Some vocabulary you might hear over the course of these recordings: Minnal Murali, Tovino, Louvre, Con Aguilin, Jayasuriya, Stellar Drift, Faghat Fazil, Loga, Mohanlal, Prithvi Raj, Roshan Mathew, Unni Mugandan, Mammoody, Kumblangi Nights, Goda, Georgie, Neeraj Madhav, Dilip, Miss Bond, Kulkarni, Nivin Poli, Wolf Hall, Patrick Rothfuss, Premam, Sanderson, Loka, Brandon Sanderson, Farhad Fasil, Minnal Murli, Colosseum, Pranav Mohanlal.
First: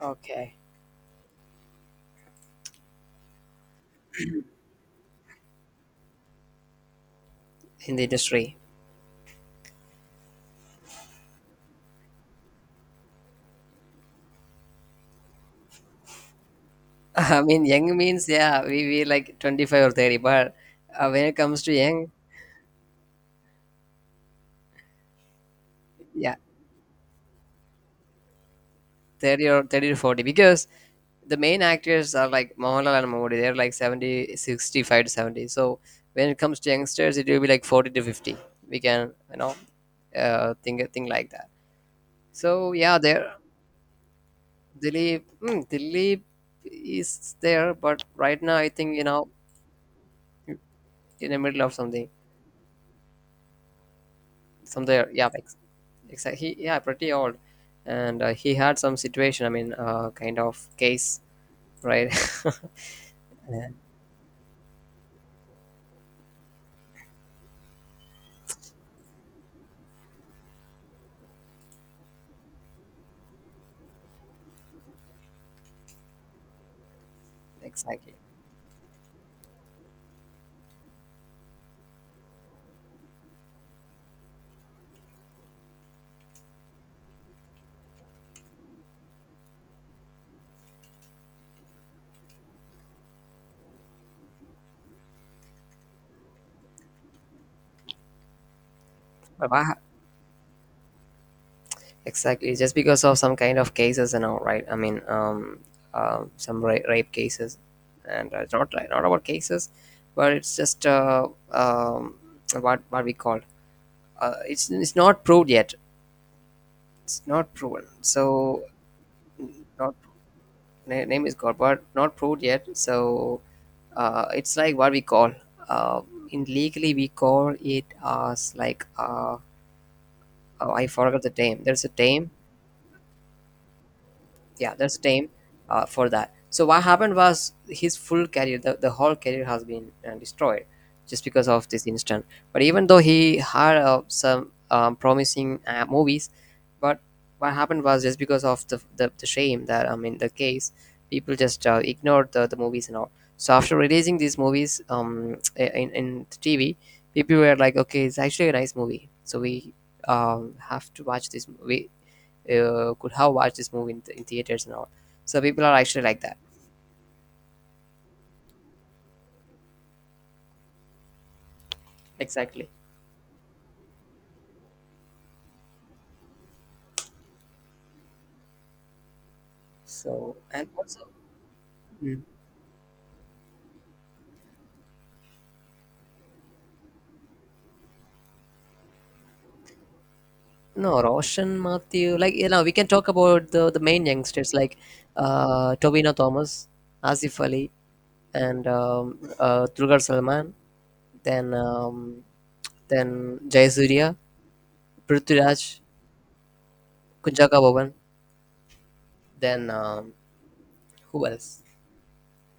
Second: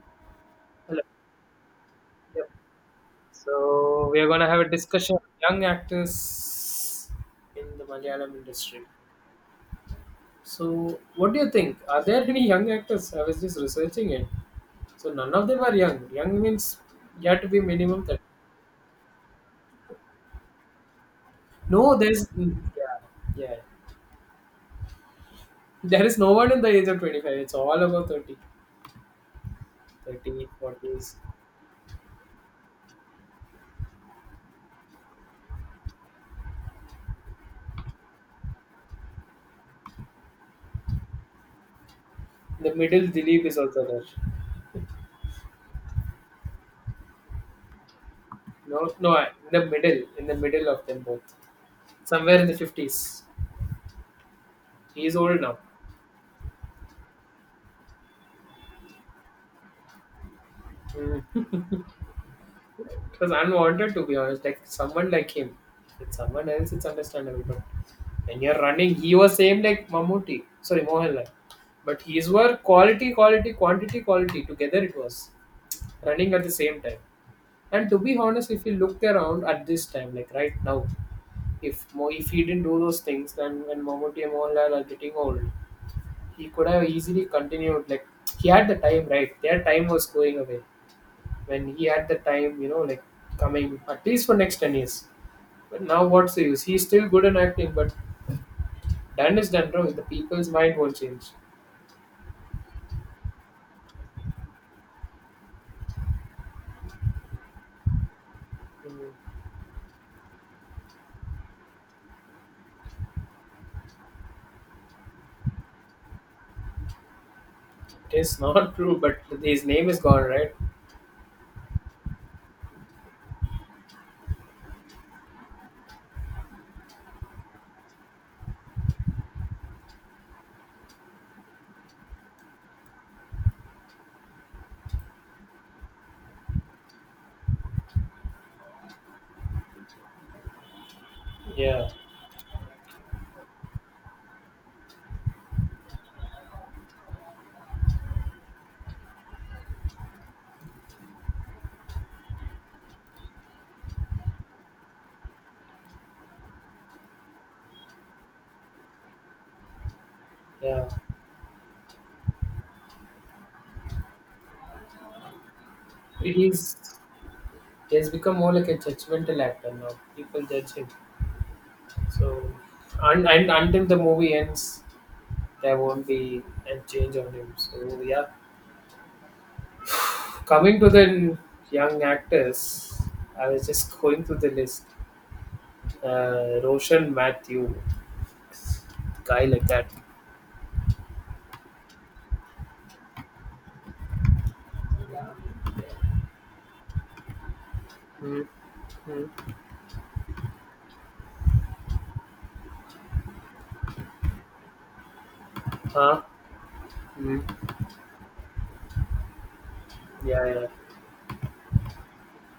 Okay, Hello. Yep. So we are going to have a discussion of young actors in the in the Malayalam industry. industry. So what do you think? Are there any young actors? I was just researching it. So none of them are young. Young means you have I to be mean, young minimum 30. means, yeah, we like 25 or 30, but when it comes to No, young, there's yeah, yeah. There is no yeah, one in the age of 25. It's all about 30, 30 or 30 to 40, 30, because forties. the main actors are like Mohanlal and Mammoody. They're like 70, 65 to 70. So when it comes to youngsters, it will be like 40 to 50. We can think like that. So, The yeah, middle there Dilip is also there. Dilip is there, but right now I No, think, no, in the middle of them in both, the middle of something. somewhere in the 50s. From He there, is yeah, old now. exactly, yeah, pretty old. And he had some situation, I mean, kind of case, Mm. right. It was unwanted to be honest. Like someone like him. With someone else, it's understandable. But when you're running, he was same like Mamuti. Sorry, Mohanlal. But his were quality, quality, quantity, quality. Together it was running at the same time. And to Exactly. be honest, if you look around at this time, like right now, if he didn't do those things, then when Mamuti and Mohanlal are getting old, he could have easily continued. Like he had the time, right? Their time was going away when he had the time, like coming at least for next 10 years. But now what's the use? He's still good in acting, but done is But done, bro. The people's mind won't change. exactly, just because of some kind of cases and all, right. I mean, some rape cases. And it's not, not about Mm. cases, but it's just, what we call, it's not proved yet, it's not proven. It is So, not true, but his name not is gone, right? Name is called, but not proved yet. So it's like what we call, uh, in legally we call it as like, oh, I forgot the name. There's a name, yeah, that's time, for that. So what happened was his full career, the whole career has been destroyed, just because of this Yeah, incident. But even though he had some promising movies, but what happened was just because of the shame, that, I mean, the case. People just ignored the movies and all. So, after releasing these movies in TV, people were like, okay, it's actually a nice movie, so we yeah. have to watch this movie, could have watched this movie in theaters and all. So people are actually like that. He's he has become more like a judgmental actor now. People judge him. So, Exactly. And until the movie ends, there won't be a change on him. So, yeah. So, and Coming to also. the young Mm. actors, I was just going through the list. Roshan Mathew, guy like that. No, Roshan Mathew, like, we can talk about the main youngsters, like Tobino Thomas, Asif Ali, Mm, and mm, Dulquer Salman, then Jayasuriya, Prithviraj, huh? Mm, Kunjaka Bhavan, then yeah, yeah. who else?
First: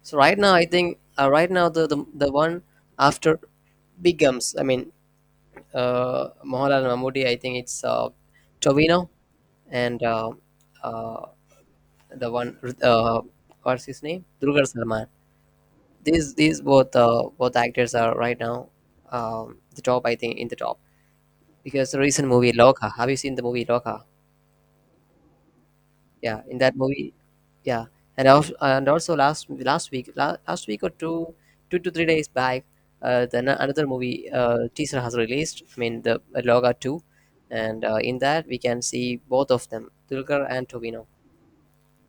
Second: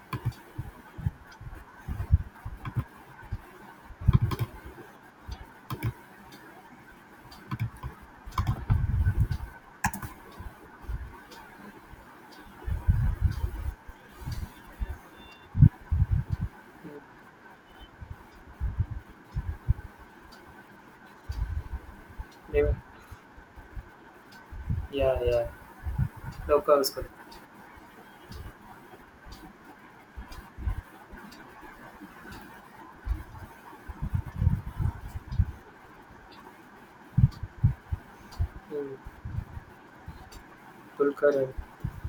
So right now, I think, right now the one after becomes. I mean, Mohanlal Mammoody. I think it's Tovino and, uh, the one, uh, what's his name? Durgar Salman. These both actors are, right now, the top. I think in the top, because the recent movie Mm, Loka. Have you seen the movie Loka? yeah, yeah, yeah. Yeah, in that Loka was good. movie. Yeah. And also, last week, last week or two, 2 to 3 days back, then another movie teaser has released. I mean the Loga two, and in that we can Mm. see both of them, Dulquer and Tobino, Kulkarni.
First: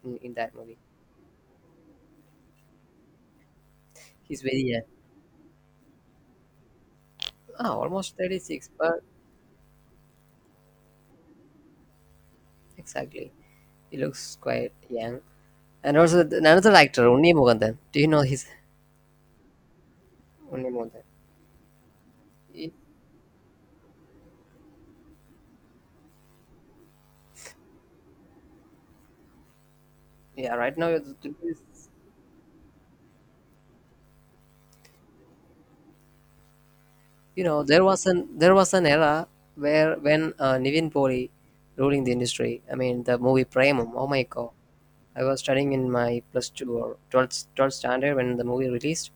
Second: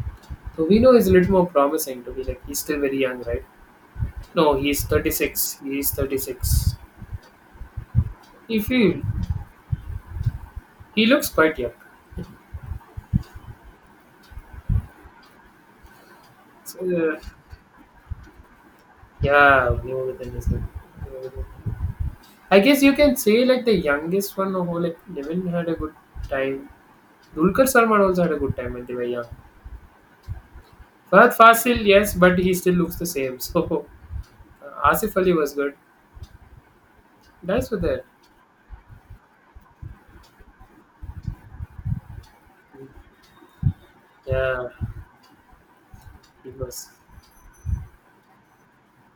in that movie. Tovino is a little more promising to be like, he's still very young, right? He's No, very young, he's 36. He's 36. Almost thirty If six, He but he looks quite young. exactly, he looks quite young. And also, another So, actor, Unni Mugandan. Do you know his yeah, new within is good. Unni Mugandan? Neo Within. I He- guess you can say like the youngest one who like Devin had a good time. Dulkar Salman also had a good time when they were young. Yeah, right now. Farhad Fasil, yes, but he still looks the same. So Asif Ali was good. Nice with that. There was an era, where when Nivin Poli ruling the industry. I mean, the movie Premam. Oh my god, Yeah, I was studying in my he plus 2 was. or 12th standard when the movie released.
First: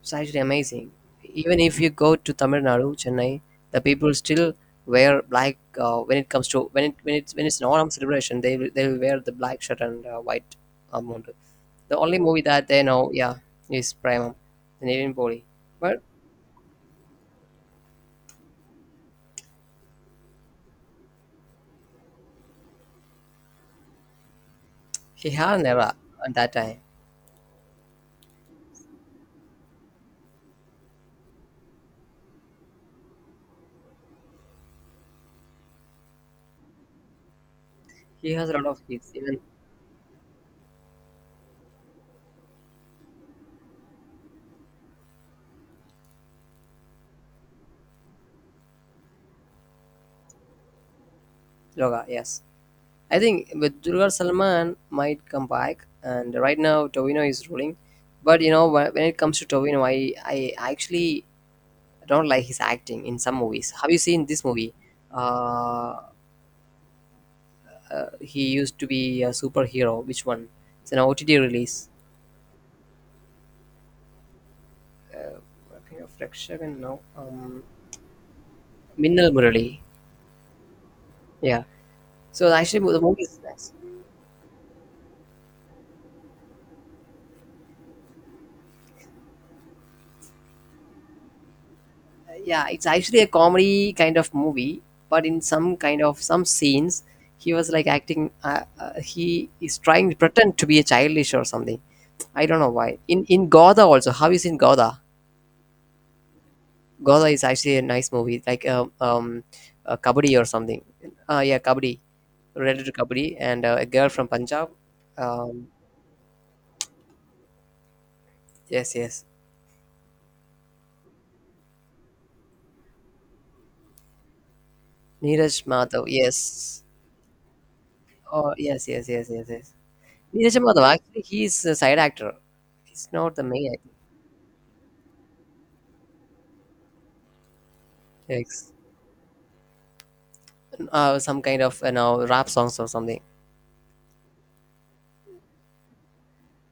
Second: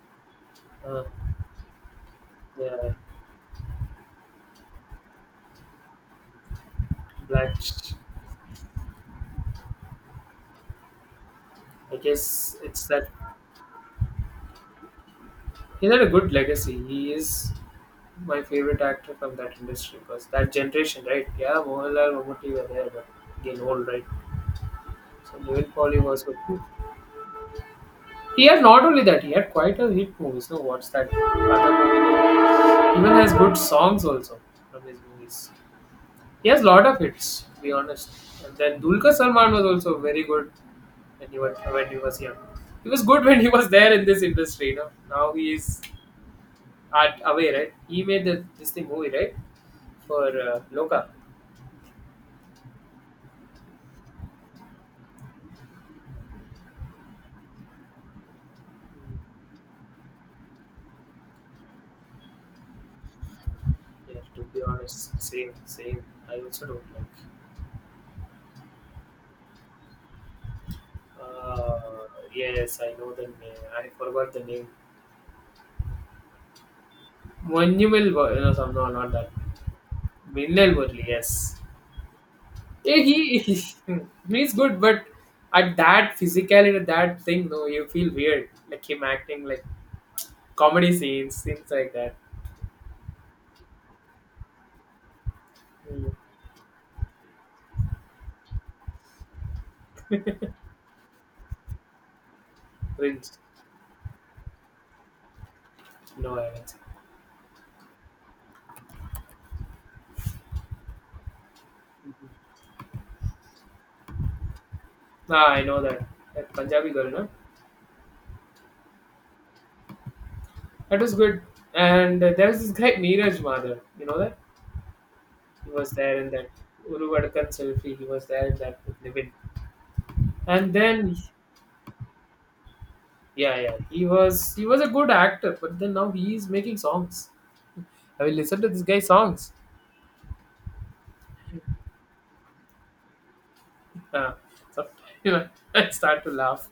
It's actually amazing. Uh, Even if you go to Tamil Nadu, yeah, Chennai, the people still wear black, when it comes to, when Black. it's an Onam celebration, they will wear the black shirt and white mundu. The I only movie guess that they it's that know, yeah, is Premam, the Nivin Poli. he had But a good legacy. He is my favorite actor from that industry because that generation, right? Yeah, Mohanlal Mamuti were there, but again old, right? he So had an Nivin era Pauly was at good that too. time. He had not only that, he had quite a hit movies. No, what's that other movie? Name? Even has good songs also from his movies. He has a lot of hits, to be honest. He has a And lot then of hits, Dulquer even. Salman was also very good when he was young. He was good when he was there in this industry. Now he is at away, right? He made this thing movie, right, for Loka. Loga, yes. I think, with Durgar Salman might come back, and right now Tovino is ruling. But, you know, when it comes to Tovino, I actually don't like his acting in some movies. Have you Yeah, seen to this be movie? honest, same, Uh, same. I also don't like. he used to be a superhero. Which one? It's an OTT Uh, release. yes, I know the name. I forgot the name. I think of Rakshagan now. Monumental, no, no, not that. Minnal Murali. Minnal Murli, yes. Yeah. So actually, Yeah, the movie is nice. he's good, but at that physicality, at that thing, no, you feel weird. Like him acting like comedy scenes, things like that. Yeah, it's actually a comedy kind of movie, but in some kind Mm. of some scenes he was like acting, he is trying to pretend to be a childish or something. I don't know why. in Cringe. in goda also. Have you seen goda? No, I haven't seen. Goda is actually a nice movie, like, kabaddi or something. Yeah, kabaddi, Mhm. related to kabaddi. And a girl from Punjab, Ah, I um know that. That Punjabi girl, no? yes, yes. That was good. And there was this guy, Neeraj Madhav. You know that? Neeraj He was Madhav, there in yes. that Uruvadkan selfie. He was there Oh, in that yes, with yes, yes, Nivin. yes, yes. Neeraj And Madhav, then, actually he is a side actor, he's not the yeah, main. yeah, he was a good actor, but then now he is making songs. I will listen to Ex- this guy's songs. Some kind of, rap songs or something. Uh, so, you know, I start to laugh.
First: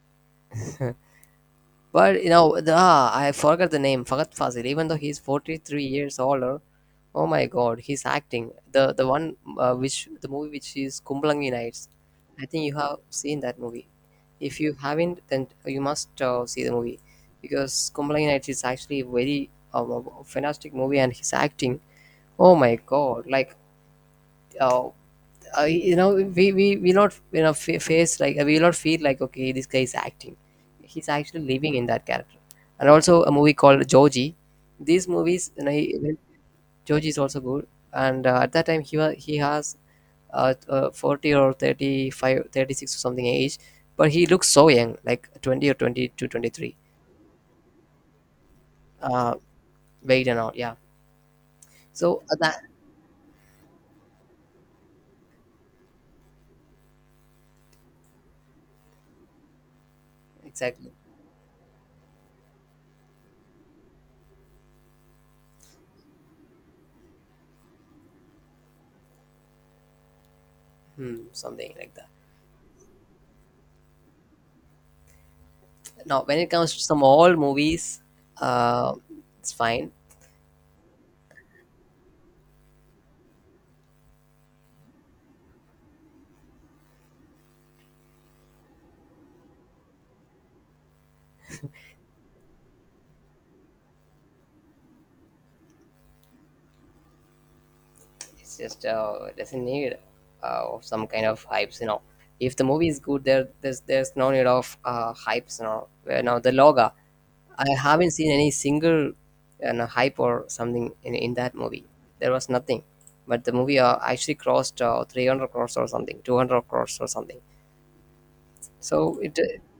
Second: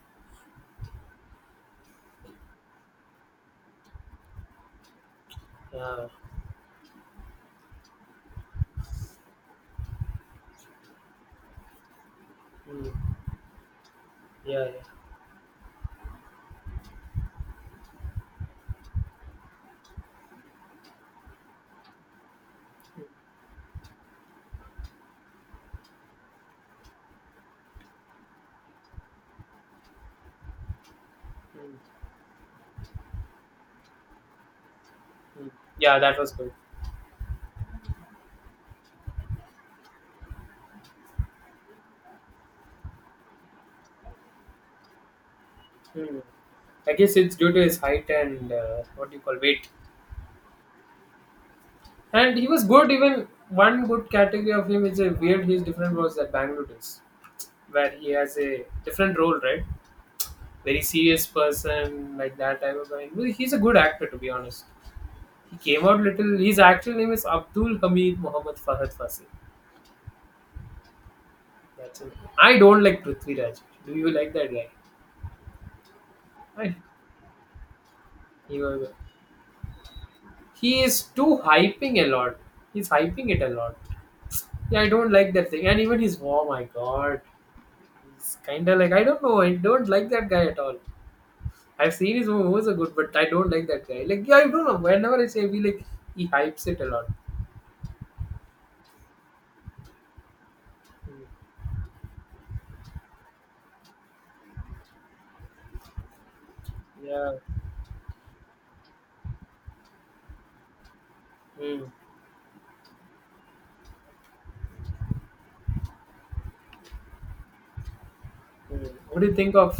But, you know, I forgot the name, Faghat Fazil. Even though he's forty three Yeah. years older, oh my god, he's acting. The one, which the movie which is Kumblangi Nights. I think you have Mm. seen that movie. Yeah. If Yeah. you haven't, then you must see the movie, because Kumblangi Nights is actually a very fantastic movie, and his acting, oh my Mm, god! Like, uh, we not, face, like we not feel like, okay, this guy is acting, he's actually living in mm. that character. And also, a movie called georgie. These Mm. movies, you know, Yeah, that was good. georgie is also good. And at that time he was, he has 40 or 35, 36 or something age, but he looks so young, like 20 or twenty Mm. two, 23. I guess it's due to his height and what do 23, you call weight. weight and all, yeah. So And he that, was good. Even one good category of him is a weird. He's different was that Bangalore is, where he has a different role, right? Very exactly. serious person like that type of guy. Well, he's a good actor to be honest. He came out little. His actual name is Abdul Hamid Mohammed Fahad Fassi. Hmm, something like That's that. it. I don't like Prithvi Raj. Do you like that guy? Now, when it comes I, to some old movies, he, was- uh it's fine. he is too hyping a lot. He's hyping it a lot. Yeah, I don't like that thing. And even his oh my god, he's kind of like I don't know. I don't like that guy at all. I've seen his movies are good, but I don't like that guy. Like yeah, I don't know. Whenever I say we like, he hypes it a lot. It's just, doesn't need, of some kind Mm. of hypes. If the movie is good, there's no need of hypes. Where now the loga, Yeah. I haven't seen any single, hype or something in that movie. Mm. There was nothing, but the movie actually crossed 300 crores or something, 200 crores or something. Mm. So What do you it think of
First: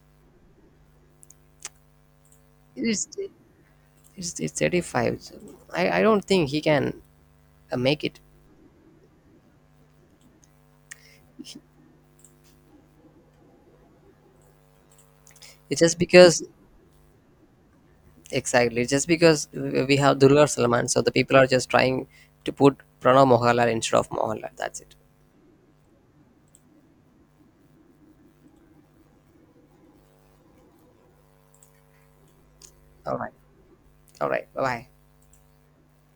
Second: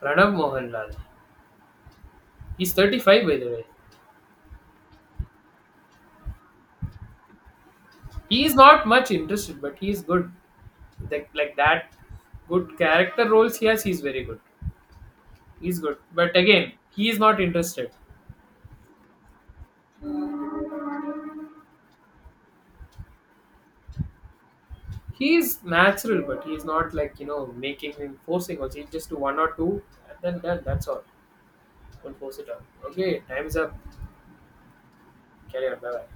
Pranav Mohanlal? He's is. 35 by the way. It's 35, so I don't think he can make it. He is not much interested, but he is good. Like that, good character roles he has. He's very good. It's He's good, just but because. again, he is not interested. Exactly. Just because we have Durgar Salman, so the people are just trying to put Pranav Mohanlal instead of Mohanlal. That's it. He is natural, but he's not like making him forcing. Also, he just do one or two, and then done. That's all. Don't force it out. All Okay, right. time's up. All right. Bye bye. Carry on. Bye bye.